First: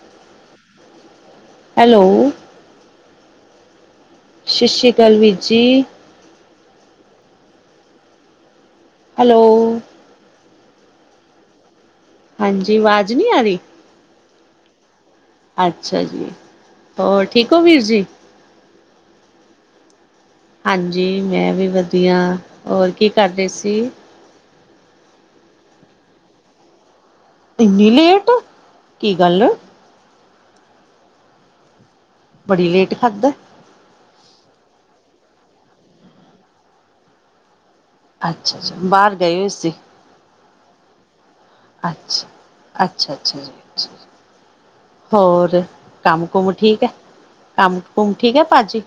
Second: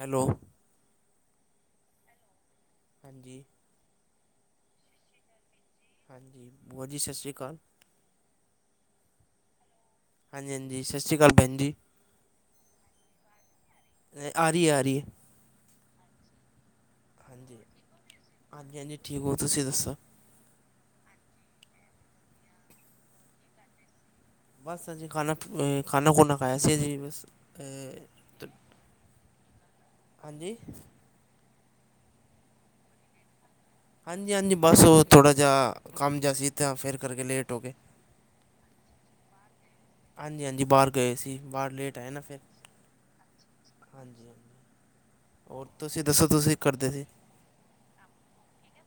Hello. Hello. ਹਾਂਜੀ। ਸਸ਼ੀ ਕਾਲ ਵੀਰ ਜੀ। ਹਾਂਜੀ ਬੂਆ ਜੀ ਸਸ਼੍ਰੀ ਕਾਲ। ਹੈਲੋ। ਹਾਂਜੀ-ਹਾਂਜੀ ਸਸ਼੍ਰੀ ਕਾਲ ਬੈਨ ਜੀ। ਹਾਂਜੀ ਆਵਾਜ਼ ਨੀ ਆ ਰਈ। ਆ ਰਈ ਐ ਆ ਰਈ ਐ। ਅੱਛਾ ਜੀ, ਹੋਰ ਠੀਕ ਓ ਵੀਰ ਜੀ। ਹਾਂਜੀ-ਹਾਂਜੀ ਠੀਕ ਊ, ਤੁਸੀਂ ਦੱਸੋ? ਹਾਂਜੀ ਮੈਂ ਵੀ ਵਦੀਆ, ਹੋਰ ਕੀ ਕਰਦੇ ਸੀ? ਬਸ ਅਜੇ ਖਾਨਾ ਅ ਖਾਨਾ-ਖੂਨਾ ਖਾਏਆ ਸੀ ਅਜੇ ਬਸ। ਇੰਨੀ ਲੇਟ ਕੀ ਗੱਲ? ਹਾਂਜੀ? ਬੜੀ ਲੇਟ ਖਾਦੈ। ਹਾਂਜੀ-ਹਾਂਜੀ ਬਸ ਓ ਥੋੜਾ ਜਾ ਕੰਮ ਜਾ ਸੀ ਤਾਂ ਫਿਰ ਕਰਕੇ ਲੇਟ ਹੋ ਗੇ। ਅੱਛਾ-ਅੱਛਾ ਬਾਰ ਗਏ ਹੋਏਂ ਸੀ। ਹਾਂਜੀ-ਹਾਂਜੀ ਬਾਰ ਗਏ ਸੀ, ਬਾਰ ਲੇਟ ਆਏ ਨਾ ਅੱਛਾ। ਫਿਰ, ਅੱਛਾ ਅੱਛਾ ਜੀ, ਅੱਛਾ, ਹਾਂਜੀ-ਹਾਂ ਹੋਰ ਕੰਮ-ਕੁੰਮ ਠੀਕ ਐ, ਕੰਮ-ਕੁੰਮ ਠੀਕ ਐ ਭਾਜੀ?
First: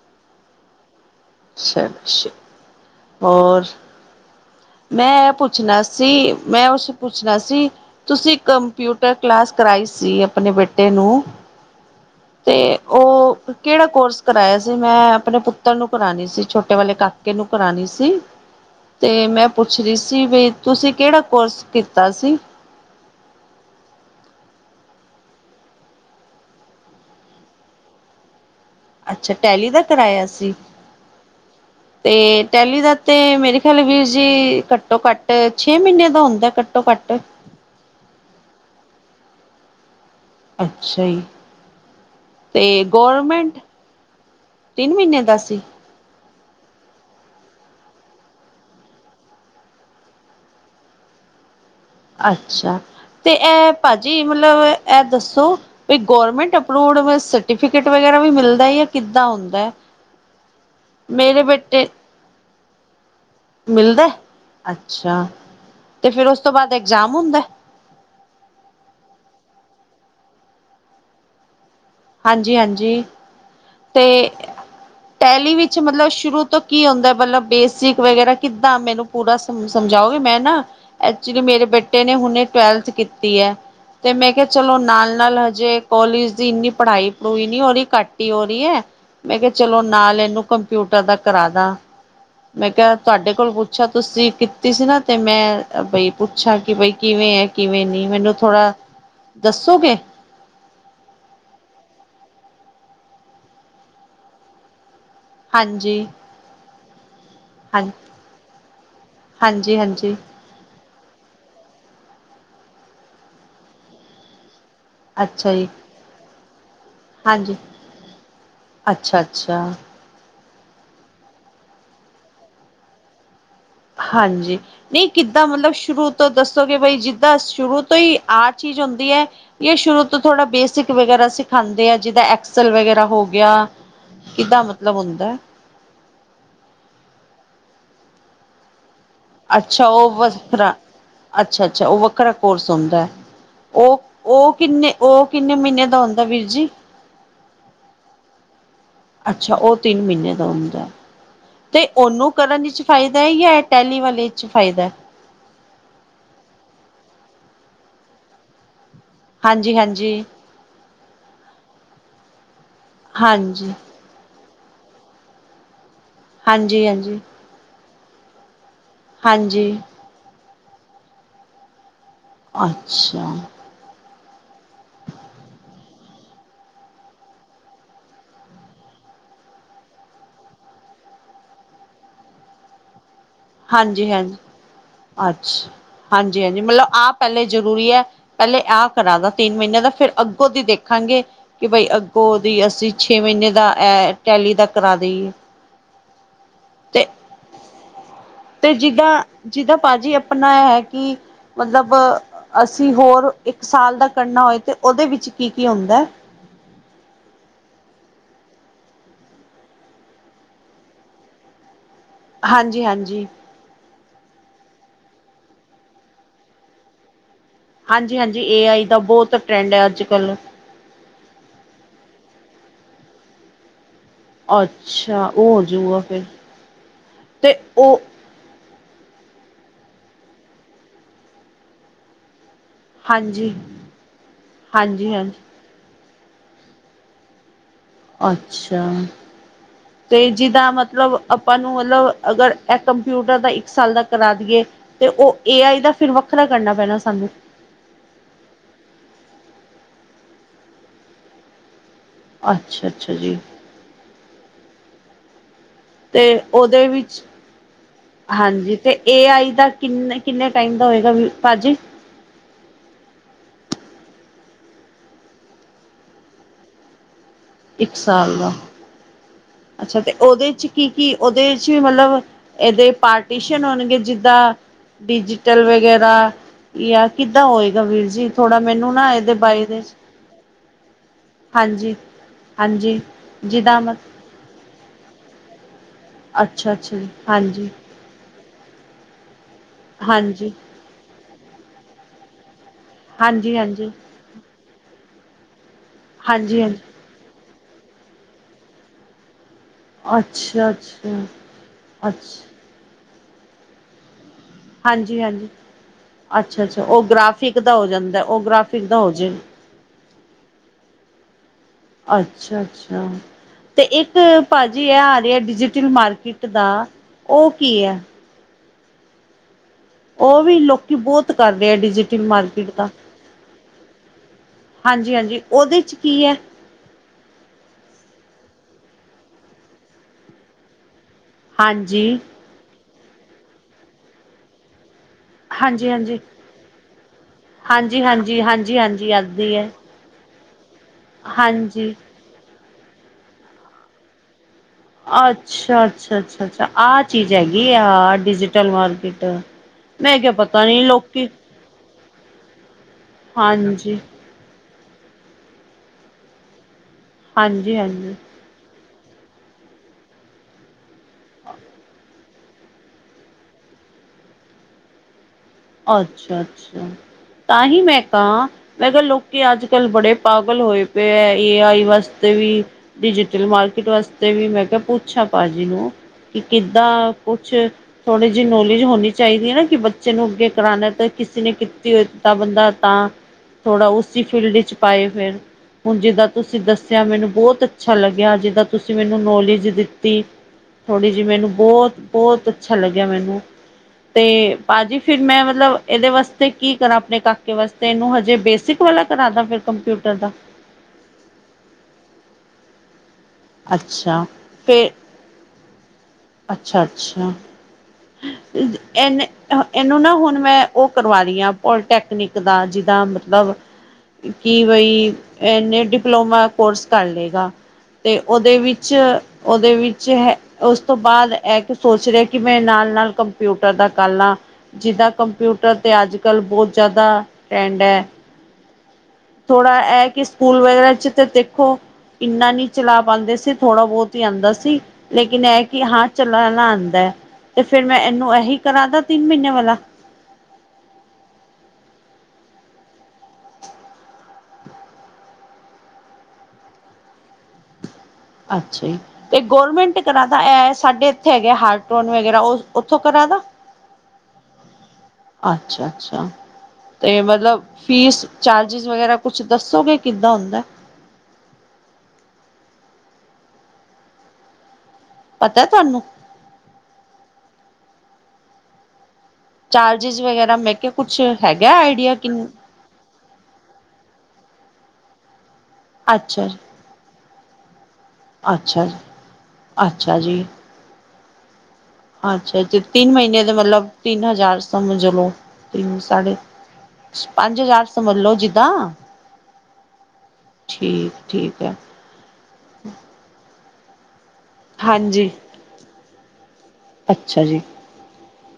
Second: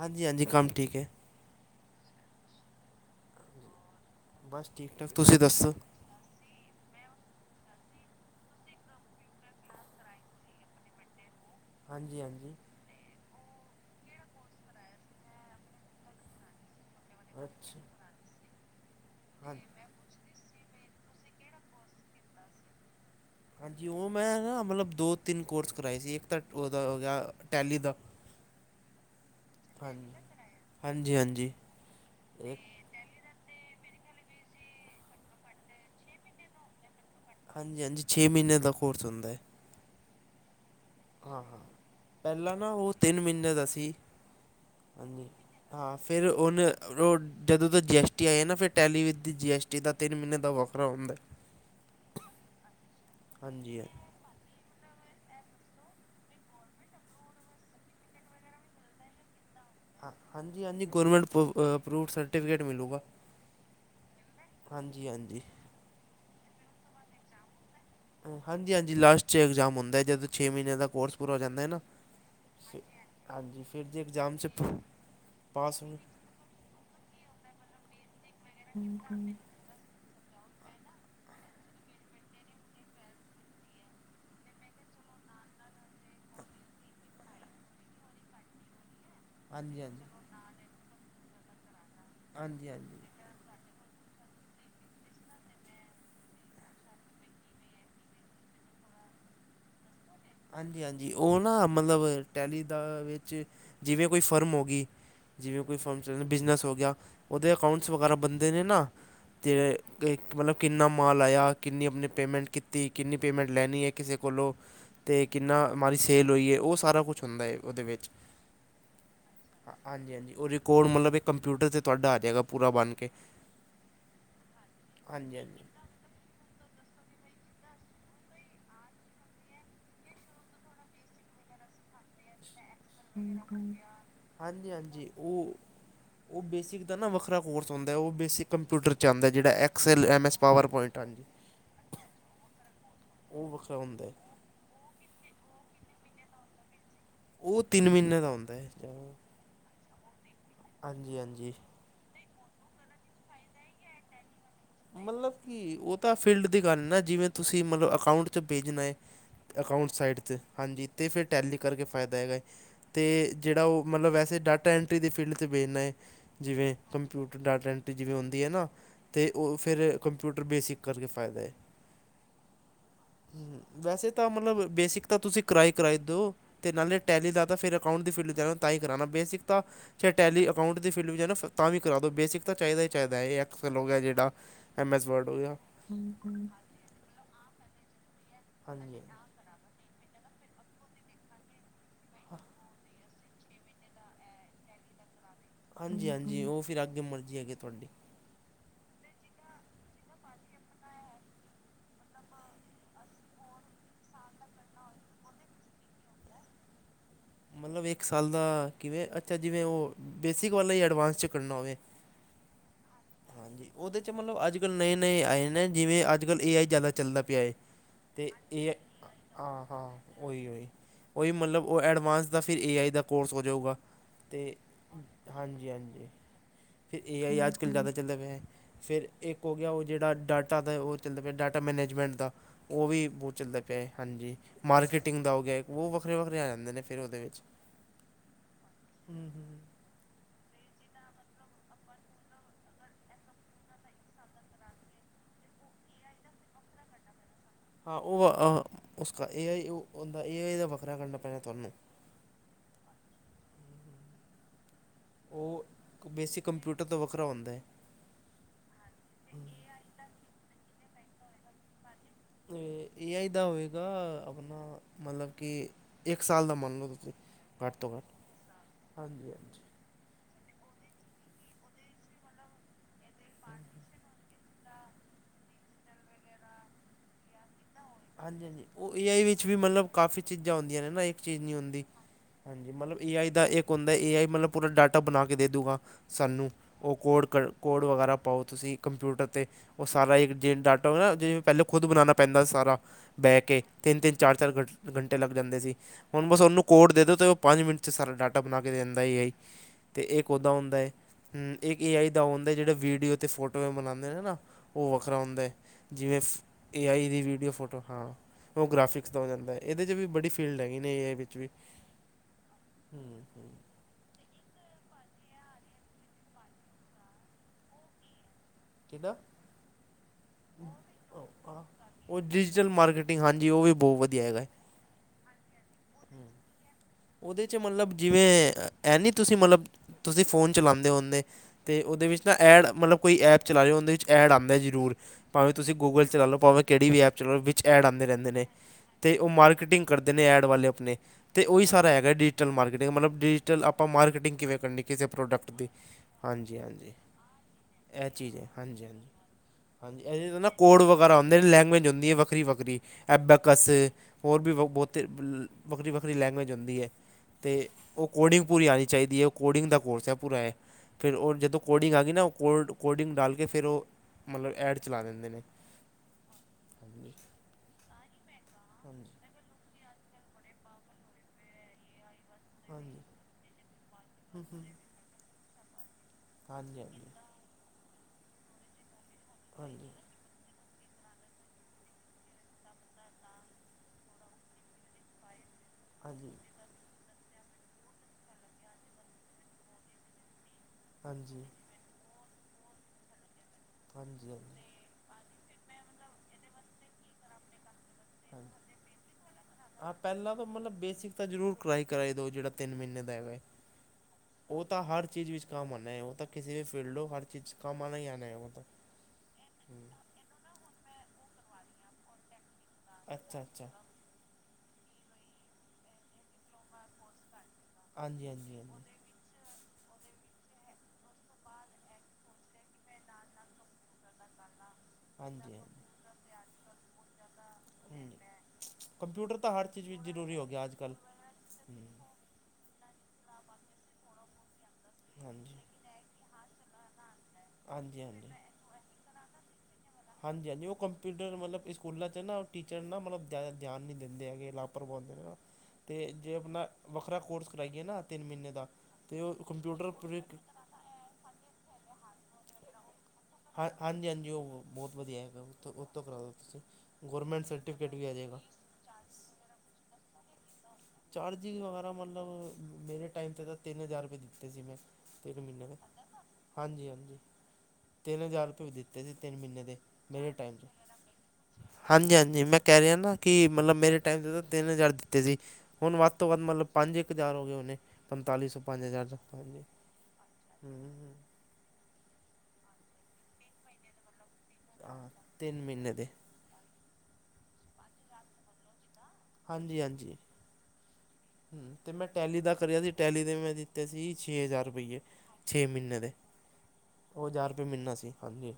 ਹਾਂਜੀ-ਹਾਂਜੀ ਕੰਮ ਠੀਕ ਐ। ਸ਼ੱਲ ਛ ਹੋਰ, ਬਸ ਠੀਕ ਮੈਂ ਠਾਕ ਐ ਤੁਸੀਂ ਦੱਸੋ ਪੁੱਛਣਾ ਸੀ ਮੈਂ ਉਸ ਪੁੱਛਣਾ ਸੀ ਤੁਸੀਂ ਕੰਪਿਊਟਰ ਕਲਾਸ ਕਰਾਈ ਸੀ ਆਪਨੇ ਬੇਟੇ ਨੂੰ ਹਾਂਜੀ-ਹਾਂਜੀ। ਓ ਕੇੜਾ ਕੋਰਸ ਕਰਾਏਆ ਸੀ ਮੈਂ ਆਪਨੇ ਪੁੱਤਰ ਨੂੰ ਕਰਾਨੀ ਸੀ ਛੋਟੇ ਵਾਲੇ ਕਾਕੇ ਅੱਛਾ ਕਰਾਨੀ ਸੀ ਤੇ ਮੈਂ ਹਾਂਜੀ ਪੁੱਛ ਰਈ ਸੀ ਵਈ ਤੁਸੀਂ ਕੇੜਾ ਕੋਰਸ ਕੀਤਾ ਸੀ ਹਾਂਜੀ ਓ ਮੈਂ ਨਾ ਮਤਲਬ ਦੋ-ਤਿੰਨ ਕੋਰਸ ਕਰਾਏ ਸੀ ਇੱਕ ਤਾਂ ਓਦਾ ਹੋ ਗਿਆ ਅ ਟੈਲੀ ਦਾ ਅੱਛਾ ਟੈਲੀ ਦਾ ਹਾਂਜੀ ਕਰਾਏਆ ਸੀ ਹਾਂਜੀ ਹਾਂਜੀ ਤੇ ਇੱਕ ਟੈਲੀ ਦਾ ਤੇ ਮੇਰੇ ਖਿਆਲ ਵੀਰ ਜੀ ਘੱਟੋ-ਘੱਟ ਛੇ ਮੀਨੇ ਦਾ ਹੁੰਦਾ ਘੱਟ-ਘੱਟ ਹਾਂਜੀ-ਹਾਂਜੀ ਛੇ ਮੀਨੇ ਦਾ ਕੋਰਸ ਹੁੰਦਾ ਐ। ਅੱਛਾ ਜੀ ਹਾਂ ਪਹਿਲਾਂ ਤੇ ਨਾ ਉਹ ਤਿੰਨ ਮਹੀਨੇ ਗੌਰਮੈਂਟ ਦਾ ਸੀ ਤਿੰਨ ਮੀਨੇ ਹਾਂਜੀ ਦਾ ਸੀ। ਹਾਂ ਫਿਰ ਓਨੇ ਓ ਜਦੋਂ ਤੋਂ ਜੀ ਐੱਸ ਟੀ ਆਏਆ ਨਾ ਫਿਰ Tally with G S T ਦਾ ਤਿੰਨ ਮੀਨੇ ਦਾ ਵੱਖਰਾ ਹੁੰਦੈ। ਅੱਛਾ ਤੇ ਇਹ ਹਾਂਜੀ ਹਾਂ ਭਾਜੀ ਮਤਲਬ ਇਹ ਦੱਸੋ ਕਿ ਗਵਰਮੈਂਟ ਅਪਰਵਡ ਵ ਸਰਟੀਫਿਕੇਟ ਵਗੈਰਾ ਵੀ ਮਿਲਦਾ ਯਾਂ ਕਿਦਾਂ ਹੁੰਦੈ ਹਾਂ ਹਾਂਜੀ ਹਾਂਜੀ ਗੌਰਮੈਂਟ ਅਪਰੂਵ ਅਪਰੁਵਡ ਸਰਟੀਫਿਕੇਟ ਮਿਲੂਗਾ ਮਿਲਦਾ ਹਾਂਜੀ ਅੱਛਾ ਹਾਂਜੀ ਤੇ ਫਿਰ ਉਸ ਤੋਂ ਬਾਅਦ ਐਗਜ਼ਾਮ ਹੁੰਦਾ ਉਹ ਹਾਂਜੀ ਹਾਂਜੀ ਲਾਸਟ ਚ ਇਗਜ਼ਾਮ ਹੁੰਦਾ ਹੈ ਜਦੋਂ ਛੇ ਮਹੀਨੇ ਦਾ ਕੋਰਸ ਪੂਰਾ ਹੋ ਜਾਂਦਾ ਹੈ ਨਾ ਹਾਂਜੀ ਹਾਂਜੀ ਹਾਂਜੀ ਫਿਰ ਜੇ ਤੇ ਇਗਜ਼ਾਮ 'ਚ ਟੈਲੀ ਵਿੱਚ ਪਾਸ ਹੋਣ ਮਤਲਬ ਸ਼ੁਰੂ ਤੋਂ ਕੀ ਹੁੰਦਾ ਮਤਲਬ ਬੇਸਿਕ ਵਗੈਰਾ ਕਿੱਦਾਂ ਮੈਨੂੰ ਪੂਰਾ ਸਮਸ ਸਮਝਾਓਗੇ ਮੈਂ ਨਾ ਐਕਚੁਲੀ ਮੇਰੇ ਬੇਟੇ ਨੇ ਹੁਣੇ ਟਵੈਲਥ ਕੀਤੀ ਹੈ ਤੇ ਮੈਂ ਕਿਹਾ ਚਲੋ ਨਾਲ ਨਾਲ ਹਜੇ ਕੋਲੇਜ ਦੀ ਇੰਨੀ ਪੜ੍ਹਾਈ ਪੜੂਈ ਨਹੀਂ ਹੋ ਰਹੀ ਘੱਟ ਹੀ ਹੋ ਰਹੀ ਹੈ ਮੈਂ ਕਿਹਾ ਚਲੋ ਹਾਂਜੀ ਹਾਂਜੀ ਨਾਲ ਇਹਨੂੰ ਕੰਪਿਊਟਰ ਦਾ ਕਰਾ ਦਾਂ ਹਾਂਜੀ ਮੈਂ ਕਿਹਾ ਹਾਂਜੀ ਤੁਹਾਡੇ ਕੋਲ ਪੁੱਛਾਂ ਤੁਸੀਂ ਕੀਤੀ ਸੀ ਨਾ ਤੇ ਮੈਂ ਬਈ ਪੁੱਛਾਂ ਕਿ ਬਈ ਕਿਵੇਂ ਹੈ ਕਿਵੇਂ ਨੀ ਮੈਨੂੰ ਥੋੜ੍ਹਾ ਦੱਸੋਗੇ ਹਾਂਜੀ ਹਾਂਜੀ ਉਹ ਨਾ ਮਤਲਬ ਟੈਲੀ ਦਾ ਵਿੱਚ ਜਿਵੇਂ ਕੋਈ ਫਰਮ ਹੋ ਗਈ ਜਿਵੇਂ ਕੋਈ ਫਮ ਹਾਂਜੀ [unintelligible] ਬਿਜਨਸ ਹੋ ਗਿਆ ਉਹਦੇ ਹਾਂ ਅਕਾਊਂਟਸ ਵਗੈਰਾ ਬਣਦੇ ਨੇ ਨਾ ਤੇ ਹਾਂਜੀ-ਹਾਂਜੀ ਕੋਈ ਮਤਲਬ ਕਿੰਨਾ ਮਾਲ ਆਇਆ ਕਿੰਨੀ ਅਪਣੀ ਪੇਮੈਂਟ ਕੀਤੀ ਕਿੰਨੀ ਪੇਮੈਂਟ ਲੈਣੀ ਹੈ ਕਿਸੇ ਕੋਲੋਂ ਤੇ ਅੱਛਾ ਕਿੰਨਾ ਜੀ ਮਾਰੀ ਸੇਲ ਹੋਈ ਏ ਉਹ ਸਾਰਾ ਕੁੱਛ ਹੁੰਦਾ ਹਾਂਜੀ ਏ ਉਹਦੇ ਵਿੱਚ ਅੱਛਾ-ਅੱਛਾ ਹ ਹਾਂਜੀ ਹਾਂਜੀ ਉਹ ਰਿਕੋਰਡ ਮਤਲਬ ਇੱਕ ਕੰਪਿਊਟਰ ਤੇ ਤੁਹਾਡਾ ਆ ਜੇਗਾ ਪੂਰਾ ਬਣ ਕੇ ਹਾਂਜੀ ਨਹੀਂ ਹਾਂਜੀ ਕਿੱਦਾਂ ਹਾਂਜੀ ਮਤਲਬ ਸ਼ੁਰੂ ਤੋਂ ਦੱਸੋਗੇ ਬਈ ਜਿੱਦਾਂ ਸ਼ੁਰੂ ਤੋਂ ਹੀ ਆਹ ਚੀਜ਼ ਹੁੰਦੀ ਹੈ ਯੇ ਸ਼ੁਰੂ ਤੋਂ ਥੋੜ੍ਹਾ ਬੇਸਿਕ ਵਗੈਰਾ ਸਿਖਾਉਂਦੇ ਏ ਜਿੱਦਾਂ ਐਕਸਲ ਵਗੈਰਾ [unintelligible] ਹੋ ਗਿਆ ਕਿੱਦਾਂ ਹਾਂਜੀ ਮਤਲਬ ਹਾਂਜੀ ਹੁੰਦਾ ਉਹ ਉਹ ਬੇਸਿਕ ਦਾ ਨਾ ਵੱਖਰਾ ਕੋਰਸ ਹੋਂਦਾ ਉਹ ਬੇਸਿਕ ਕੰਪਿਊਟਰ ਆਉਂਦਾ ਜਿਹੜਾ ਅੱਛਾ ਐਕਸਲ ਉਹ ਐਮ ਐਸ ਪਾਵਰ ਵੱਖਰਾ ਪੁਆਇੰਟ ਹਾਂਜੀ ਅੱਛਾ ਅੱਛਾ ਉਹ ਵੱਖਰਾ ਕੋਰਸ ਹੋਂਦਾ ਹੈ ਉਹ ਵੱਖਰਾ ਉਹ ਹੁੰਦਾ ਹੈ ਉਹ ਕਿੰਨੇ ਉਹ ਕਿੰਨੇ ਮਹੀਨੇ ਦਾ ਹੁੰਦਾ ਵੀਰ ਜੀ ਉਹ ਤਿੰਨ ਮਹੀਨੇ ਦਾ ਹੋਂਦਾ ਹੈ ਅੱਛਾ ਉਹ ਤਿੰਨ ਮਹੀਨੇ ਦਾ ਹੋਂਦਾ ਹਾਂਜੀ ਹਾਂਜੀ ਤੇ ਉਹਨੂੰ ਕਰਨ ਵਿੱਚ ਫਾਇਦਾ ਹੈ ਤਾਂ ਏਹ ਟੈਲੀ ਵਾਲੇ ਚ ਫਾਇਦਾ ਮਤਲਬ ਕਿ ਉਹ ਤਾਂ ਫੀਲਡ ਦੀ ਗੱਲ ਨਾ ਜਿਵੇਂ ਤੁਸੀਂ ਮਤਲਬ ਅਕਾਊਂਟ ਚ ਭੇਜਣਾ ਹੈ ਹਾਂਜੀ ਅਕਾਊਂਟ ਸਾਈਡ ਹਾਂਜੀ ਤੇ ਹਾਂਜੀ ਤੇ ਫੇਰ ਟੈਲੀ ਕਰਕੇ ਫਾਇਦਾ ਹੈਗਾ ਏ ਤੇ ਜਿਹੜਾ ਹਾਂਜੀ ਉਹ ਮਤਲਬ ਵੈਸੇ ਡਾਟਾ ਐਂਟਰੀ ਦੀ ਫੀਲਡ ਤੇ ਭੇਜਣਾ ਹੈ ਜਿਵੇਂ ਹਾਂਜੀ ਹਾਂਜੀ ਕੰਪਿਊਟ ਡਾਟਾ ਐਂਟਰੀ ਜਿਵੇਂ ਹੁੰਦੀ ਹੈ ਨਾ ਅਤੇ ਉਹ ਹਾਂਜੀ ਫੇਰ ਕੰਪਿਊਟਰ ਬੇਸਿਕ ਕਰਕੇ ਫਾਇਦਾ ਹੈ ਅੱਛਾ ਹਮ, ਵੈਸੇ ਤਾਂ ਮਤਲਬ ਬੇਸਿਕ ਤਾਂ ਤੁਸੀਂ ਕਰਾ ਹੀ ਕਰਾ ਹੀ ਦਿਓ ਤੇ ਨਾਲੇ ਟੈਲੀ ਦਾ ਤਾਂ ਫਿਰ ਅਕਾਊਂਟ ਦੀ ਫੀਲਡ [unintelligible] ਤਾਂ ਹੀ ਕਰਾਉਣਾ ਬੇਸਿਕ ਤਾਂ ਚਾਹੇ ਟੈਲੀ ਅਕਾਊਂਟ ਦੀ ਫਿਲਮ ਵਿੱਚ ਹੈ ਨਾ ਤਾਂ ਵੀ ਕਰਾ ਦਉ ਬੇਸਿਕ ਤਾਂ ਚਾਹੀਦਾ ਹੀ ਚਾਹੀਦਾ ਇਹ ਇੱਕਸਲ ਹੋ ਗਿਆ ਹਾਂਜੀ ਜਿਹੜਾ ਹਾਂਜੀ ਐਮ ਐਸ ਵਰਡ ਹੋ ਗਿਆ ਅੱਛਾ ਹਮ ਹਾਂਜੀ ਹਮ ਹਾਂਜੀ ਮਤਲਬ ਆ ਪਹਿਲੇ ਜ਼ਰੂਰੀ ਹੈ ਪਹਿਲੇ ਆ ਹਾਂਜੀ ਕਰਾਦਾਂ ਤਿੰਨ ਮਹੀਨੇ ਦਾ ਫੇਰ ਅੱਗੋਂ ਦੀ ਦੇਖਾਂਗੇ ਕਿ ਬਈ ਅੱਗੋਂ ਦੀ ਅਸੀਂ ਛੇ ਮਹੀਨੇ ਦਾ ਐ ਟੈਲੀ ਦਾ ਕਰਾ ਦਈਏ ਹਾਂਜੀ ਹਾਂਜੀ ਉਹ ਫਿਰ ਅੱਗੇ ਮਰਜ਼ੀ ਹੈਗੀ ਹੈ ਤੁਹਾਡੀ ਤੇ ਜਿੱਦਾਂ ਜਿਦਾਂ ਭਾਜੀ ਆਪਣਾ ਏਹ ਹੈ ਕਿ ਮਤਲਬ ਅਸੀਂ ਹੋਰ ਇੱਕ ਸਾਲ ਦਾ ਕਰਨਾ ਹੋਏ ਤੇ ਉਹਦੇ ਵਿੱਚ ਕੀ-ਕੀ ਹੁੰਦਾ ਐ। ਮਤਲਬ ਇੱਕ ਸਾਲ ਦਾ ਕਿਵੇਂ ਅੱਛਾ ਜਿਵੇਂ ਉਹ ਬੇਸਿਕ ਵਾਲਾ ਹੀ ਐਡਵਾਂਸ 'ਚ ਕਰਨਾ ਹੋਵੇ। ਹਾਂਜੀ-ਹਾਂਜੀ। ਹਾਂਜੀ ਉਹਦੇ ਚ ਮਤਲਬ ਅੱਜ ਕੱਲ ਨਏ-ਨਏ ਆਏ ਨੇ ਜਿਵੇਂ ਅੱਜ ਕੱਲ ਏ ਆਈ ਜਿਆਦਾ ਚੱਲਦਾ ਪਿਆ ਐ। ਹਾਂਜੀ-ਹਾਂਜੀ ਏ ਆਈ ਦਾ ਬਹੁਤ ਟਰੈਂਡ ਹੈ ਹਾਂ ਅੱਜ ਕੱਲ੍ਹ। ਉਹੀ ਉਹੀ ਉਹੀ ਮਤਲਬ ਉਹ ਐਡਵਾਂਸ ਦਾ ਫਿਰ ਏ ਆਈ ਦਾ ਕੋਰਸ ਹੋ ਜਾਊਗਾ। ਤੇ ਅੱਛਾ ਉਹ ਹੋਜੂਗਾ ਹਾਂਜੀ-ਹਾਂਜੀ ਫਿਰ ਫਿਰ ਏ ਆਈ ਤੇ ਆਜ। ਜ਼ਿਆਦਾ ਉਹ ਚੱਲਿਆ ਪਿਆ ਫਿਰ ਇੱਕ ਹੋ ਗਿਆ। ਉਹ ਜਿਹੜਾ ਡਾਟਾ ਦਾ ਉਹ ਚੱਲਦਾ ਪਿਆ ਡਾਟਾ ਮੈਨੇਜਮੈਂਟ ਦਾ। ਉਹ ਵੀ ਬਹੁਤ ਹਾਂਜੀ ਚੱਲਦਾ ਪਿਆ ਹੈ ਹਾਂਜੀ ਹਾਂਜੀ ਮਾਰਕੀਟਿੰਗ ਦਾ ਹਾਂਜੀ ਹੋ ਗਿਆ। ਉਹ ਵੱਖਰੇ-ਵੱਖਰੇ ਆ ਜਾਂਦੇ ਨੇ ਫਿਰ ਉਹਦੇ ਵਿੱਚ। ਅੱਛਾ। ਤੇ ਜਿਦਾ ਮਤਲਬ ਆਪਾਂ ਨੂੰ ਮਤਲਬ ਅਗਰ ਐ ਕੰਪਿਊਟਰ ਦਾ ਇੱਕ ਸਾਲ ਦਾ ਕਰਾ ਦਈਏ। ਤੇ ਉਹ ਏ ਆਈ ਦਾ ਫਿਰ ਵੱਖਰਾ ਕਰਨਾ ਪੈਣਾ ਸਾਨੂੰ। ਹਾਂ ਉਹ ਆ ਉਸਕਾ ਏ ਆਈ ਓ ਏ ਆਈ ਦਾ ਵੱਖਰਾ ਕਰਨਾ ਪੈਣਾ ਤੁਹਾਨੂੰ। ਅੱਛਾ-ਅੱਛਾ ਜੀ। ਉਹ ਤੇ ਬੇਸਿਕ ਕੰਪਿਊਟਰ ਉਹਦੇ ਤੋਂ ਵਿੱਚ ਵੱਖਰਾ ਹੁੰਦਾ ਹੈ। ਹਾਂਜੀ ਤੇ ਏ ਆਈ ਦਾ ਕਿੰਨੇ-ਕਿੰਨੇ ਟਾਈਮ ਦਾ ਹੋਏਗਾ ਭਾਜੀ। ਏ ਆਈ ਦਾ ਹੋਵੇਗਾ ਆਪਣਾ ਮਤਲਬ ਕਿ ਇੱਕ ਸਾਲ ਦਾ ਮੰਨ ਲਉ ਤੁਸੀਂ ਘੱਟ ਇੱਕ ਤੋਂ ਘੱਟ। ਸਾਲ ਦਾ ਹਾਂਜੀ ਹਾਂਜੀ। ਅੱਛਾ ਤੇ ਉਹਦੇ ਚ ਕੀ ਕੀ ਉਹਦੇ ਚ ਵੀ ਮਤਲਬ ਇਹਦੇ ਪਾਰਟੀਸ਼ਨ ਹੋਣਗੇ ਜਿੱਦਾਂ ਡਿਜੀਟਲ ਵਗੈਰਾ। ਯਾਰ ਕਿੱਦਾਂ ਹੋਏਗਾ ਵੀਰ ਜੀ ਹਾਂਜੀ ਥੋੜ੍ਹਾ ਹਾਂਜੀ ਮੈਨੂੰ ਉਹ ਏ ਨਾ ਆਈ ਇਹਦੇ ਵਿੱਚ ਵੀ ਬਾਏ ਦੇ ਮਤਲਬ ਕਾਫੀ ਚੀਜ਼ਾਂ ਹੁੰਦੀਆਂ ਨੇ ਨਾ ਇੱਕ ਚੀਜ਼ ਨਹੀਂ ਹੁੰਦੀ ਹਾਂਜੀ ਹਾਂਜੀ ਮਤਲਬ ਏ ਆਈ ਦਾ ਇੱਕ ਜਿਦਾਂ ਹੁੰਦਾ ਮਤ ਏ ਆਈ ਮਤਲਬ ਪੂਰਾ ਡਾਟਾ ਬਣਾ ਕੇ ਦੇ ਦੂਗਾ। ਸਾਨੂੰ ਅੱਛਾ ਅੱਛਾ ਉਹ ਜੀ ਕੋਡ ਕ ਹਾਂਜੀ ਕੋਡ ਵਗੈਰਾ ਪਾਓ ਤੁਸੀਂ ਕੰਪਿਊਟਰ 'ਤੇ ਉਹ ਸਾਰਾ ਹਾਂਜੀ ਜਿ ਡਾਟਾਵੇ ਨਾ ਜਿਵੇਂ ਪਹਿਲੇ ਖੁਦ ਬਣਾਉਣਾ ਪੈਂਦਾ ਸਾਰਾ। ਬਹਿ ਹਾਂਜੀ ਕੇ ਹਾਂਜੀ ਤਿੰਨ ਤਿੰਨ ਚਾਰ ਚਾਰ ਘ ਘੰਟੇ ਲੱਗ ਜਾਂਦੇ ਸੀ। ਹੁਣ ਬਸ ਹਾਂਜੀ ਉਹਨੂੰ ਹਾਂਜੀ ਕੋਡ ਦੇ ਦਿਉ ਤੇ ਉਹ ਪੰਜ ਮਿੰਟ 'ਚ ਸਾਰਾ ਡਾਟਾ ਬਣਾ ਕੇ ਦੇ ਦਿੰਦਾ ਏ ਆਈ। ਤੇ ਇੱਕ ਉਹਦਾ ਅੱਛਾ ਹੁੰਦਾ ਐ ਅੱਛਾ ਹੂੰ ਏ ਆਈ ਉਹ ਤਾਂ ਹੁੰਦਾ ਅੱਛਾ ਜਿਹੜਾ ਵੀਡੀਓ ਅਤੇ ਫੋਟੋਆਂ ਬਣਾਉਦੇ ਨੇ ਹੈ ਨਾ। ਉਹ ਵੱਖਰਾ ਹਾਂਜੀ ਹੁੰਦਾ ਹਾਂਜੀ ਹੈ ਜਿਵੇਂ ਅੱਛਾ ਅੱਛਾ ਏ ਉਹ ਆਈ ਦੀ ਵੀਡੀਓ ਗ੍ਰਾਫਿਕ ਦਾ ਫੋਟੋ ਹੋ ਹਾਂ ਜਾਂਦਾ ਉਹ ਗ੍ਰਾਫਿਕ ਗ੍ਰਾਫਿਕਸ ਦਾ ਹੋ ਜੇ ਜਾਂਦਾ ਹੈ। ਇਹਦੇ 'ਚ ਵੀ ਬੜੀ ਫੀਲਡ ਹੈਗੀ ਨੇ ਏਏ ਵਿੱਚ ਵੀ। ਅੱਛਾ ਅੱਛਾ ਹੂੰ, ਤੇ ਇੱਕ ਭਾਜੀ ਇਹ ਆ ਰਿਹਾ ਹੈ ਡਿਜੀਟਲ ਮਾਰਕੀਟ ਦਾ ਉਹ ਕੀ ਐ? ਕਿਦਾ ਉਹ ਵੀ ਲੋਕੀ ਬਹੁਤ ਕਰਦੇ ਆ ਡਿਜੀਟਲ ਮਾਰਕੀਟ ਤਾਂ ਤੇ ਹਾਂਜੀ ਉਹ ਵੀ ਬਹੁਤ ਵਧੀਆ ਹੈਗਾ ਹੈ। ਹਾਂਜੀ ਹਾਂਜੀ ਉਹਦੇ ਚ ਕੀ ਐ। ਉਹਦੇ 'ਚ ਮਤਲਬ ਜਿਵੇਂ ਐ ਨਹੀਂ ਤੁਸੀਂ ਮਤਲਬ ਤੁਸੀਂ ਫ਼ੋਨ ਚਲਾਦੇ ਹੁੰਣੇ। ਤੇ ਹਾਂਜੀ ਉਦੇ ਵਿੱਚ ਨਾ ਐਡ ਮਤਲਬ ਕੋਈ ਐਪ ਚਲਾ ਲਓ ਉਹਦੇ ਵਿੱਚ ਐਡ ਆਦਾ ਜ਼ਰੂਰ। ਭਾਵੇਂ ਤੁਸੀਂ ਹਾਂਜੀ ਗੂਗਲ ਹਾਂਜੀ ਚਲਾ ਲਓ ਭਾਵੇਂ ਕਿਹੜੀ ਵੀ ਐਪ ਚ ਵਿੱਚ ਐਡ ਹਾਂਜੀ ਆਦੇ ਰਹਿੰਦੇ ਹਾਂਜੀ ਨੇ। ਹਾਂਜੀ ਹਾਂਜੀ ਉਹ ਆਦੀ ਹੈ ਮਾਰਕੀਟਿੰਗ ਕਰਦੇ ਨੇ ਐਡ ਵਾਲੇ ਆਪਣੇ ਤੇ ਉਹੀ ਸਾਰਾ ਹਾਂਜੀ ਹੈਗਾ ਡਿਜੀਟਲ ਮਾਰਕੀਟਿੰਗ ਮਤਲਬ ਡਿਜੀਟਲ ਆਪਾਂ ਮਾਰਕੀਟਿੰਗ ਕਿਵੇਂ ਕਰਨੀ। ਕਿਸੇ ਪ੍ਰੋਡਕਟ ਦੀ ਅੱਛਾ ਅੱਛਾ ਅੱਛਾ ਹਾਂਜੀ ਅੱਛਾ ਹਾਂਜੀ ਆਹ ਚੀਜ਼ ਹੈਗੀ ਇਹ ਆ ਚੀਜ਼ ਹੈ ਡਿਜੀਟਲ ਹਾਂਜੀ ਹਾਂਜੀ। ਮਾਰਕੀਟ ਹਾਂਜੀ ਮੈਂ ਕਿਹਾ ਇਹਦੇ ਨਾ ਪਤਾ ਕੋਡ ਨੀ ਵਗੈਰਾ ਲੋਕੀ ਹੁੰਦੇ ਨੇ ਲੈਂਗੁਏਜ ਹੁੰਦੀ ਹੈ ਵੱਖਰੀ ਵੱਖਰੀ। ਐਬਾਕਸ ਹਾਂਜੀ ਹੋਰ ਵੀ ਬਹੁ ਬਹੁਤੇ ਵਲ ਵੱਖਰੀ ਵੱਖਰੀ ਲੈਂਗੁਏਜ ਹੁੰਦੀ ਹੈ ਅਤੇ ਹਾਂਜੀ ਉਹ ਹਾਂਜੀ ਕੋਡਿੰਗ ਪੂਰੀ ਆਣੀ ਚਾਹੀਦੀ ਹੈ ਉਹ ਕੋਡਿੰਗ ਦਾ ਕੋਰਸ ਹੈ ਪੂਰਾ ਐ। ਫਿਰ ਉਹ ਜਦੋਂ ਕੋਡਿੰਗ ਆ ਗਈ ਨਾ ਉਹ ਕੋਡ ਕੋਡਿੰਗ ਡਾਲ ਕੇ ਫਿਰ ਉਹ ਮਤਲਬ ਐਡ ਚਲਾ ਦਿੰਦੇ ਨੇ ਅੱਛਾ ਅੱਛਾ ਹਾਂਜੀ ਤਾਂ ਹੀ ਮੈਂ ਕਆ ਮੈਂ ਕਿਆ ਹਾਂਜੀ ਲੋ ਕੀ ਅੱਜ ਕੱਲ੍ਹ ਬੜੇ ਪਾਗਲ ਹੋਏ ਪਏ ਐ ਏ ਆਈ ਵਸ ਤੇ ਵੀ ਹਾਂਜੀ ਹਾਂਜੀ ਡਿਜੀਟਲ ਮਾਰਕੀਟ ਵਾਸਤੇ ਵੀ ਮੈਂ ਕਿਆ ਪੁੱਛਾ ਭਾਜੀ ਨੂੰ ਕਿ ਹਾਂਜੀ ਕਿੱਦਾਂ ਕੁਛ ਥੋੜ੍ਹੀ ਜੀ ਨੌਲੇਜ ਹੋਣੀ ਚਾਈਦੀ ਐ ਨਾ ਕਿ ਹਾਂਜੀ ਬੱਚੇ ਨੂੰ ਅੱਗੇ ਕਰਾਨਾ ਤੇ ਕਿਸੀ ਨੇ ਕੀਤੀ ਹੋਈ ਤਾਂ ਬੰਦਾ ਤਾਂ ਥੋੜ੍ਹਾ ਉਸੀ ਫੀਲਡ ਚ ਪਾਏ ਫੇਰ ਹੁਣ ਜਿੱਦਾਂ ਹਾਂਜੀ ਤੁਸੀਂ ਦੱਸਿਆ ਮੈਨੂੰ ਬੋਤ ਅੱਛਾ ਲੱਗਿਆ ਜਿੱਦਾਂ ਤੁਸੀਂ ਮੈਨੂੰ ਨੌਲਜ ਦਿੱਤੀ ਥੋੜ੍ਹੀ ਜਿ ਹਾਂਜੀ ਮੈਨੂੰ ਬੋਤ-ਬੋਤ ਅੱਛਾ ਲੱਗਿਆ ਮੈਨੂੰ ਤੇ ਹਾਂਜੀ ਹਾਂਜੀ ਭਾਜੀ ਫਿਰ ਮੈ ਮ ਤਲਬ ਇਦੇ ਵਾਸਤੇ ਕੀ ਕਰਾਂ ਆਪਣੇ ਕਾਕੇ ਵਾਸਤੇ ਐਨੂੰ ਹਜੇ ਹਾਂਜੀ ਬੇਸਿਕ ਵਾਲਾ ਕਰਾ ਦਾ ਫੇਰ ਹਾਂ ਕੰਪਿਊਟਰ ਦਾ ਪਹਿਲਾਂ ਤਾਂ ਮਤਲਬ ਬੇਸਿਕ ਤਾਂ ਜ਼ਰੂਰ ਕਰਾ ਕਰਾਈ ਦੋ ਜੇੜਾ ਤਿੰਨ ਮੀਨੇ ਦਾ ਹੈਗਾ ਐ ਅੱਛਾ ਓ ਤਾਂ ਫਿਰ ਹਰ ਚੀਜ਼ ਵਿੱਚ ਕੰਮ ਆਨਾ ਐ ਓ ਤਾਂ ਕਿਸੇ ਵੀ ਫੀਲਡ ਹੋ ਹਰ ਚੀਜ਼ ਚ ਕੰਮ ਆਣਾ ਈ ਆਣਾ ਏਨੇ ਐਨੂੰ ਨਾ ਹੁਣ ਮੈਂ ਓ ਕਰਵਾ ਰੀ ਆ ਪੋਲਟੈਕਨਿਕ ਦਾ ਜਿ ਦਾ ਅੱਛਾ ਮਤਲਬ ਅੱਛਾ ਕਿ ਵਈ ਐਨੇ ਡਿਪਲੋਮਾ ਕੋਰਸ ਕਰ ਲੇਗਾ ਤੇ ਹਾਂਜੀ ਓਦੇ ਹਾਂਜੀ ਵਿੱਚ ਹਾਂਜੀ ਓਦੇ ਵਿੱਚ ਹੈ ਉਸ ਤੋਂ ਬਾਅਦ ਐ ਕੀ ਸੋਚ ਰਿਆ ਕਿ ਮੈਂ ਨਾਲ ਨਾਲ ਕੰਪਿਊਟਰ ਦਾ ਕਰਲਾ ਜਿੱਦਾਂ ਹਾਂਜੀ ਕੰਪਿਊਟਰ ਤੇ ਅੱਜ ਕੱਲ੍ਹ ਬੋਤ ਜ਼ਾਦਾ ਟਰੈਂਡ ਐ ਹਾਂਜੀ ਕੰਪਿਊਟਰ ਤਾਂ ਹਰ ਥੋੜ੍ਹਾ ਚੀਜ਼ ਵਿੱਚ ਐ ਕਿ ਜ਼ਰੂਰੀ ਹੋ ਸਕੂਲ ਗਿਆ ਅੱਜ ਵਗੈਰਾ ਕੱਲ੍ਹ ਚ ਤੇ ਦੇਖੋ ਹਾਂਜੀ ਇੰਨਾ ਨੀ ਚਲਾ ਪਾਂਦੇ ਸੀ ਥੋੜ੍ਹਾ ਬੋਤ ਈ ਆਦਾ ਸੀ ਲੇਕਿਨ ਹਾਂਜੀ ਐ ਕਿ ਹਾਂ ਚਲਾਣਾ ਆਦਾ ਤੇ ਫੇਰ ਮੈਂ ਹਾਂਜੀ ਐਨੂੰ ਐਹੀ ਕਰਾ ਦਾ ਤਿੰਨ ਮੀਨੇ ਵਾਲਾ ਹਾਂਜੀ ਹਾਂਜੀ ਓ ਕੰਪਿਊਟਰ ਮਤਲਬ ਸਕੂਲਾਂ ਚ ਨਾ ਟੀਚਰ ਨਾ ਮਤਲਬ ਜ਼ਾਦਾ ਧਿਆਨ ਨੀ ਦਿੰਦੇ ਹੈਗੇ ਲਾਭ ਭਰਵਾਦੇ ਨੇ ਨਾ ਤੇ ਜੇ ਆਪਣਾ ਵੱਖਰਾ ਕੋਰਸ ਕਰਾਈਏ ਨਾ ਤਿੰਨ ਮਹੀਨੇ ਦਾ ਅਤੇ ਤੇ ਉਹ ਗੌਰਮੈਂਟ ਕੰਪਿਊਟਰ ਕਰਾਂ ਤਾਂ ਐ ਸਾਡੇ ਇੱਥੇ ਹੈਗਾ ਹਾਰ ਟੋਨ ਵਗੈਰਾ ਓ ਓਥੋਂ ਕਰਾ ਦਾ ਹਾਂ, ਹਾਂਜੀ-ਹਾਂਜੀ ਓ ਬੋਤ ਵਧੀਆ ਹੈਗਾ ਓਥੋਂ ਅੱਛਾ ਓਤੋਂ ਕਰਾ ਅੱਛਾ ਦਿਉ ਤੁਸੀਂ ਤੇ ਗੌਰਮੈਂਟ ਮਤਲਬ ਸਰਟੀਫਿਕੇਟ ਵੀ ਆ ਫੀਸ ਜਾਏਗਾ ਚਾਰਜਿਸ ਵਗੈਰਾ ਕੁਛ ਦੱਸੋਗੇ ਕਿੱਦਾਂ ਹੁੰਦਾ ਚਾਰਜਿਸ ਵਗੈਰਾ ਮਤਲਵ ਮੇਰੇ ਟਾਈਮ ਤੇ ਤਾਂ ਤਿੰਨ ਜ਼ਾਰ ਰੁਪਏ ਦਿੱਤੇ ਸੀਗੇ ਮੈਂ ਤਿੰਨ ਪਤਾ ਮੀਨੇ ਦੇ ਤੁਹਾਨੂੰ ਹਾਂਜੀ-ਹਾਂਜੀ ਤਿੰਨ ਜ਼ਾਰ ਰੁਪਏ ਵੀ ਦਿ ਤੇ ਸੀ ਤਿੰਨ ਮੀਨੇ ਦੇ ਚਾਰਜਿਸ ਮੇਰੇ ਵਗੈਰਾ ਟਾਇਮ ਚ ਮੈਂ ਕਿਹਾ ਕੁਛ ਹੈਗਾ ਆਈਡੀਆ ਕਿ ਹਾਂਜੀ-ਹਾਂਜੀ ਮੈ ਕੈ ਰਿਆ ਨਾ ਕਿ ਮਤਲਵ ਮੇਰੇ ਟਾਈਮ ਤੇ ਤਾਂ ਤਿੰਨ ਜ਼ਾਰ ਦਿੱਤੇ ਸੀ। ਹੁਣ ਵੱਧ ਤੋਂ ਵੱਧ ਅੱਛਾ ਮਤਲਬ ਪੰਜ ਇੱਕ ਹਜ਼ਾਰ ਹੋ ਗਏ ਹੋਨੇ ਪੰਤਾਲੀ ਸੌ ਪੰਜ ਅੱਛਾ ਹਜ਼ਾਰ ਪੰਜ ਹੂੰ ਅੱਛਾ ਹੂੰ ਅੱਛਾ-ਅੱਛਾ ਤਿੰਨ ਮੀਨੇ ਦੇ ਮਤਲਬ ਤਿੰਨ ਹਜ਼ਾਰ ਸਮਝ ਹਾਂ ਲੋ ਮਹੀਨੇ ਤਿੰਨ ਦੇ ਸਾਡੇ ਪੰਜ ਹਜ਼ਾਰ ਸਮਝ ਲੋ ਜਿੱਦਾਂ ਹਾਂਜੀ ਹਾਂਜੀ ਠੀਕ ਠੀਕ ਹੈ ਹੂੰ ਤੇ ਮੈਂ ਟੈਲੀ ਦਾ ਕਰਿਆ ਸੀ ਟੈਲੀ ਦੇ ਮੈਂ ਦਿੱਤੇ ਸੀ ਛੇ ਹਜ਼ਾਰ ਰੁਪਈਏ ਹਾਂਜੀ ਛੇ ਮੀਨੇ ਦੇ ਓ ਅੱਛਾ ਜ਼ਾਰ ਜੀ ਰੁਪਏ ਮੀਨਾ ਸੀ ਹਾਂਜੀ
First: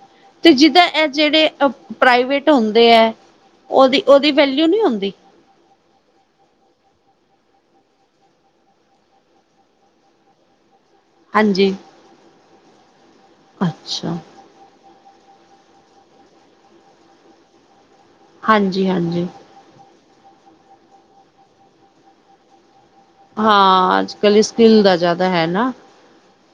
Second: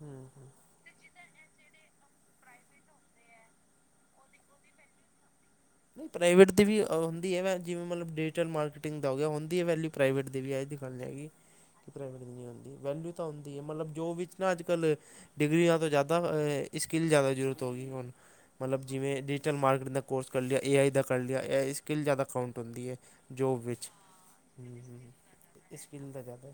ਹੂੰ ਹੂੰ ਐ ਜੇੜੇ ਪ੍ਰਾਈਵੇਟ ਹੁੰਦੇ ਐ ਓਦੀ ਓਦੀ ਵੈਲਿਊ ਨੀ ਹੁੰਦੀ ਨਈ ਪ੍ਰਾਈਵੇਟ ਦੀ ਵੀ ਹੁੰਦੀ ਐ ਵ ਜਿਵੇਂ ਮਤਲਬ ਡਿਜੀਟਲ ਮਾਰਕੀਟਿੰਗ ਦਾ ਹੋ ਗਿਆ ਹੁੰਦੀ ਐ ਵੈਲਿਊ ਪ੍ਰਾਈਵੇਟ ਦੀ ਵੀ ਐ ਜੀ ਗ ਲ ਨੀ ਹੈਗੀ ਹਾਂਜੀ ਕਿ ਪ੍ਰਾਈਵੇਟ ਦੀ ਨੀ ਹੁੰਂਦੀ ਵੈਲਿਊ ਤਾਂ ਹੁੰਦੀ ਐ ਮਤਲਬ ਜੋ ਅੱਛਾ ਵੀ ਨਾ ਅੱਜ ਕੱਲ੍ਹ ਡਿਗਰੀਆਂ ਤੋਂ ਜ਼ਾਦਾ ਅ ਸਕਿੱਲ ਜ਼ਾਦਾ ਜ਼ਰੂਰਤ ਹੋ ਗਈ ਹੁਣ ਮਤਲਬ ਹਾਂਜੀ ਜਿਵੇਂ ਹਾਂਜੀ ਡਿਜੀਟਲ ਮਾਰਕੀਟ ਦਾ ਕੋਰਸ ਕਰ ਲਿਆ ਏ ਆਈ ਦਾ ਕਰ ਲਿਆ। ਏ ਆਈ ਸਕਿੱਲ ਜ਼ਾਦਾ ਕੋਂਟ ਹੁੰਦੀ ਐ। ਜੋਬ ਵਿੱਚ ਹਾਂ ਅੱਜ ਕੱਲ ਹੂੰ ਸਕਿੱਲ ਦਾ ਜ਼ਿਆਦਾ ਹੈ ਨਾ ਹੂੰ ਸਕਿੱਲ ਦਾ ਜ਼ਾਦਾ ਐ।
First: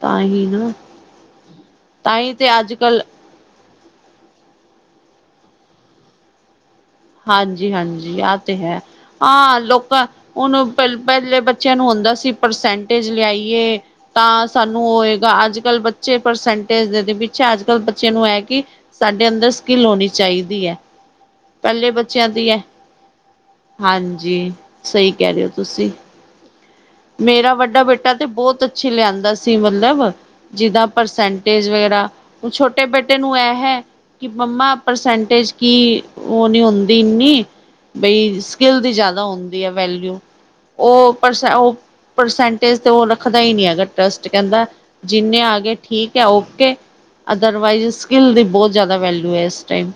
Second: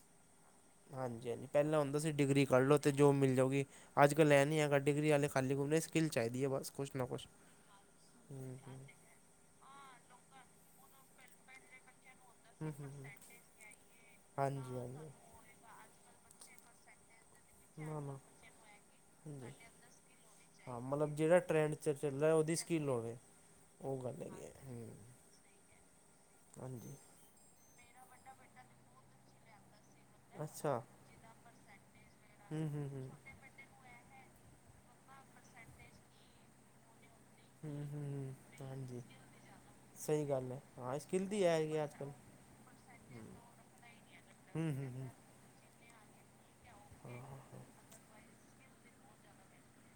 ਤਾਂ ਹੀ ਨਾ ਹਾਂਜੀ-ਹਾਂਜੀ ਪੈਲਾਂ ਹੁੰਦਾ ਸੀ ਤਾਂ ਹੀ ਡਿਗਰੀ ਕਰ ਅੱਜ ਲਓ ਤੇ ਕੱਲ ਜੋਬ ਮਿਲ ਜਾਉਗੀ। ਅੱਜ-ਕਲ ਲੈਨ ਨਹੀਂ ਹੈਗਾ, ਡਿਗਰੀ ਵਾਲੇ ਖਾਲੀ ਗੁੰਮਰੇ ਸਕਿੱਲ ਚਾਹੀਦੀ ਹੈ ਬਸ ਕੁਛ ਨਾ ਕੁਛ ਹਾਂਜੀ-ਹਾਂਜੀ ਆਹ ਤੇ ਹੂੰ ਹੂੰ ਹੈ, ਆਾਂ ਲੋਕਾਂ, ਉਹਨੂੰ ਪਹਿਲ- ਪਹਿਲੇ ਬੱਚਿਆਂ ਨੂੰ ਹੁੰਦਾ ਸੀ ਪਰਸੈਂਟੇਜ ਲਿਆਈਏ, ਤਾਂ ਹਾਂਜੀ ਸਾਨੂੰ ਹਾਂਜੀ ਉਹੋਏਗਾ ਅੱਜ-ਕੱਲ੍ਹ ਬਚ ਬੱਚੇ ਪਰਸੈਂਟੇਜ ਦੇ ਤੇ ਪਿੱਛੇ ਅੱਜ ਕੱਲ੍ਹ ਨਾ ਬੱਚੇਆਂ ਨਾ ਨੂੰ ਇਹ ਕਿ, ਸਾਡੇ ਅੰਦਰ ਹਾਂਜੀ ਸਕਿੱਲ ਹੋਣੀ ਚਾਹੀਦੀ ਹੈ ਹਾਂ ਮਤਲਬ ਜਿਵੈਂ ਟਰੈਂਡ ਪਹਿਲੇ ਚ ਬੱਚਿਆਂ ਚੱਲਦਾ ਦੀ ਉਹਦੀ ਹੈ। ਸਕਿੱਲ ਹੋਵੇ, ਉਹ ਗੱਲ ਹੈਗੀ ਹਾਂਜੀ, ਹੈ। ਹਮ ਸਹੀ ਕਹਿ ਰਹੇ ਹੋ ਤੁਸੀਂ। ਹਾਂਜੀ। ਮੇਰਾ ਵੱਡਾ ਬੇਟਾ ਤੇ ਬਹੁਤ ਅੱਛੀ ਲਿਆਂਦਾ ਸੀ ਮਤਲਬ, ਅੱਛਾ ਜਿੱਦਾਂ ਪਰਸੈਂਟੇਜ ਵਗੈਰਾ, ਹੁਨ ਹੂੰ ਛੋਟੇ ਹੂੰ ਹੂੰ ਬੇਟੇ ਨੂੰ ਇਹ ਹੈ ਕਿ ਮੰਮਾ ਪ੍ਰਸੈਂਟੇਜ ਕੀ, ਉਹ ਨਹੀਂ ਹੁੰਦੀ ਇੰਨੀ ਹਮ-ਹਮ ਬਈ ਸਕਿੱਲ ਦੀ ਹਾਂਜੀ, ਜ਼ਿਆਦਾ ਹੁੰਦੀ ਹੈ ਵੈਲਿਊ ਸਹੀ ਗੱਲ ਹੈ, ਹਾਂ ਸਕਿੱਲ ਦੀ ਹੈਗੀ ਅੱਜ ਕੱਲ੍ਹ ਪਰਸੈਂਟੇਜ਼ ਤੇ ਉਹ ਰੱਖਦਾ ਹੀ ਨਹੀਂ ਹੈਗਾ ਟਰੱਸਟ ਕਹਿੰਦਾ, ਹੂੰ ਹੂੰ ਹੂੰ ਜਿੰਨੇ ਆ ਗਏ ਠੀਕ ਹੈ ਓਕੇ ਅਦਰਵਾਈਜ਼, ਸਕਿੱਲ ਦੀ ਬਹੁਤ ਜ਼ਿਆਦਾ ਵੈਲਿਊ ਹੈ ਇਸ ਟਾਈਮ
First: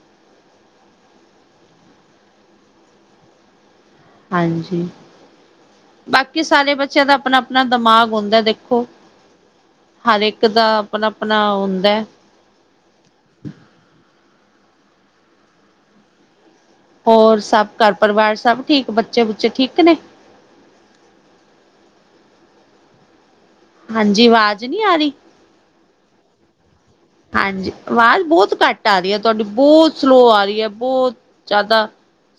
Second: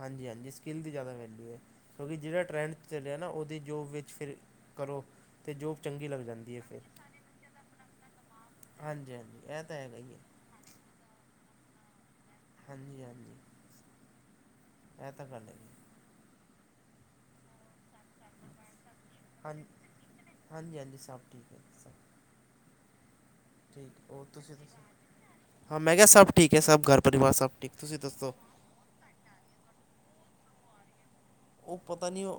ਹਾਂਜੀ-ਹਾਂਜੀ ਸਕਿੱਲ ਦੀ ਜ਼ਿਆਦਾ ਵੈਲਿਊ ਹੈ, ਕਿਉਂਕਿ ਜਿਹੜਾ ਟਰੈਂਡ ਚੱਲਿਆ ਨਾ, ਉਹਦੀ ਜੋਬ ਵਿੱਚ ਫਿਰ ਹਾਂਜੀ, ਕਰੋ ਅਤੇ ਜੋਬ ਚੰਗੀ ਲੱਗ ਬਾਕੀ ਜਾਂਦੀ ਹੈ ਸਾਰੇ ਬੱਚਿਆਂ ਦਾ ਆਪਣਾ-ਆਪਣਾ ਦਿਮਾਗ ਹੁੰਦਾ ਦੇਖੋ ਹਾਂਜੀ-ਹਾਂਜੀ, ਇਹ ਤਾਂ ਹੈਗਾ ਹੀ ਹੈ ਹਰ ਇੱਕ ਦਾ ਆਪਣਾ-ਆਪਣਾ ੳ ਹੁੰਦੈ ਹਾਂਜੀ-ਹਾਂਜੀ। ਐ ਤਾਂ ਗੱਲ ਹੈ ਜ ਹੋਰ ਸਭ ਘਰ ਪਰਿਵਾਰ ਸਭ ਠੀਕ, ਬੱਚੇ-ਬੁੱਚੇ ਠੀਕ ਨੇ ਹਾਂਜੀ-ਹਾਂਜੀ ਸਭ ਠੀਕ ਹੈ ਸ ਉਹ ਹਾਂਜੀ ਤੁਸੀਂ ਆਵਾਜ਼ ਦੱਸੋ ਨਹੀਂ ਆ ਰਹੀ ਹਾਂ ਮੈਂ ਕਿਹਾ ਸਭ ਠੀਕ ਹੈ ਸਭ ਘਰ ਪਰਿਵਾਰ ਸਭ ਠੀਕ, ਤੁਸੀਂ ਦੱਸੋ ਟ ਆ ਰਹੀ ਹੈ, ਤੁਹਾਡੀ ਬਹੁਤ ਸਲੋ ਆ ਰਹੀ ਹੈ ਬਹੁਤ ਉਹ ਜ਼ਿਆਦਾ,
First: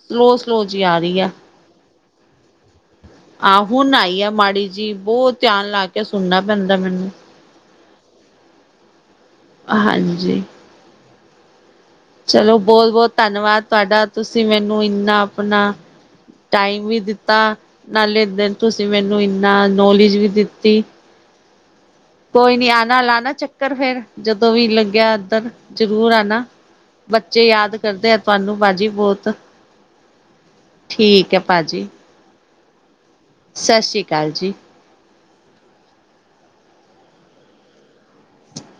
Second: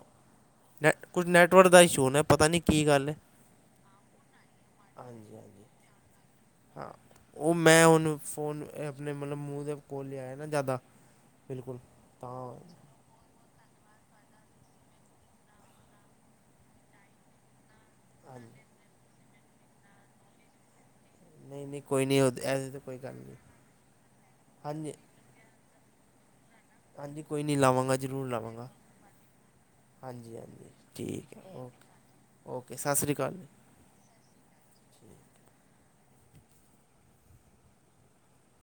ਸਲੋ-ਸਲੋ ਜੀ ਆ ਰਹੀ ਹੈ [unintelligible] ੋੜ ਦਾ ਇ ਸ਼ੂਨ ਹੈ, ਪਤਾ ਨੀ ਕੀ ਗੱਲ ਏ ਆ ਹੁਣ ਆਈ ਐ ਮਾੜੀ ਜੀ, ਬਹੁਤ ਹਾਂਜੀ ਧਿਆਨ ਲਾ ਕੇ ਸੁਣਨਾ ਪੈਂਦਾ ਹਾਂ ਮੈਨੂੰ ਉਹ ਮੈਂ ਹੁਨ ਫੋਨ, ਆਪਣੇ ਮਤਲਬ ਮੂੰਹ ਦੇ ਕੋਲ ਲਿਆਇਆ ਹਾਂਜੀ ਨਾ ਜ਼ਿਆਦਾ, ਬਿਲਕੁਲ ਤਾਂ ਚਲੋ ਬੋਤ-ਬੋਤ ਧੰਨਵਾਦ ਤੁਹਾਡਾ ਤੁਸੀਂ ਮੈਨੂੰ ਇੰਨਾ ਅਪਣਾ, ਟਾਈਮ ਵੀ ਦਿੱਤਾ ਨਾਲੇ ਬੇਰ ਹਾਂਜੀ ਤੁਸੀਂ ਮੈਨੂੰ ਇੰਨਾ ਨੌਲੇਜ ਵੀ ਦਿੱਤੀ ਨਹੀ-ਨਹੀ ਕੋਈ ਨੀ ਅ ਕੋਈ ਨੀ ਆਣਾ-ਲਾਣਾ ਚੱਕਰ ਫੇਰ ਜਦੋ ਵੀ ਹਾਂਜੀ ਲੱਗੇਆ ਏਧਰ, ਜਰੂਰ ਆਣਾ। ਹਾਂਜੀ ਕੋਈ ਬੱਚੇ ਨਹੀਂ ਯਾਦ ਕਰਦੇ ਆ ਤੁਆਨੂੰ ਭਾਜੀ ਬੋਤ ਹਾਂਜੀ-ਹਾਂਜੀ, ਠੀਕ ਏ ਓਕੇ, ਓਕੇ ਸਤ ਸ਼ੀ ਅਕਾਲ ਸ ਸ਼੍ਰੀ ਕਾਲ ਜੀ।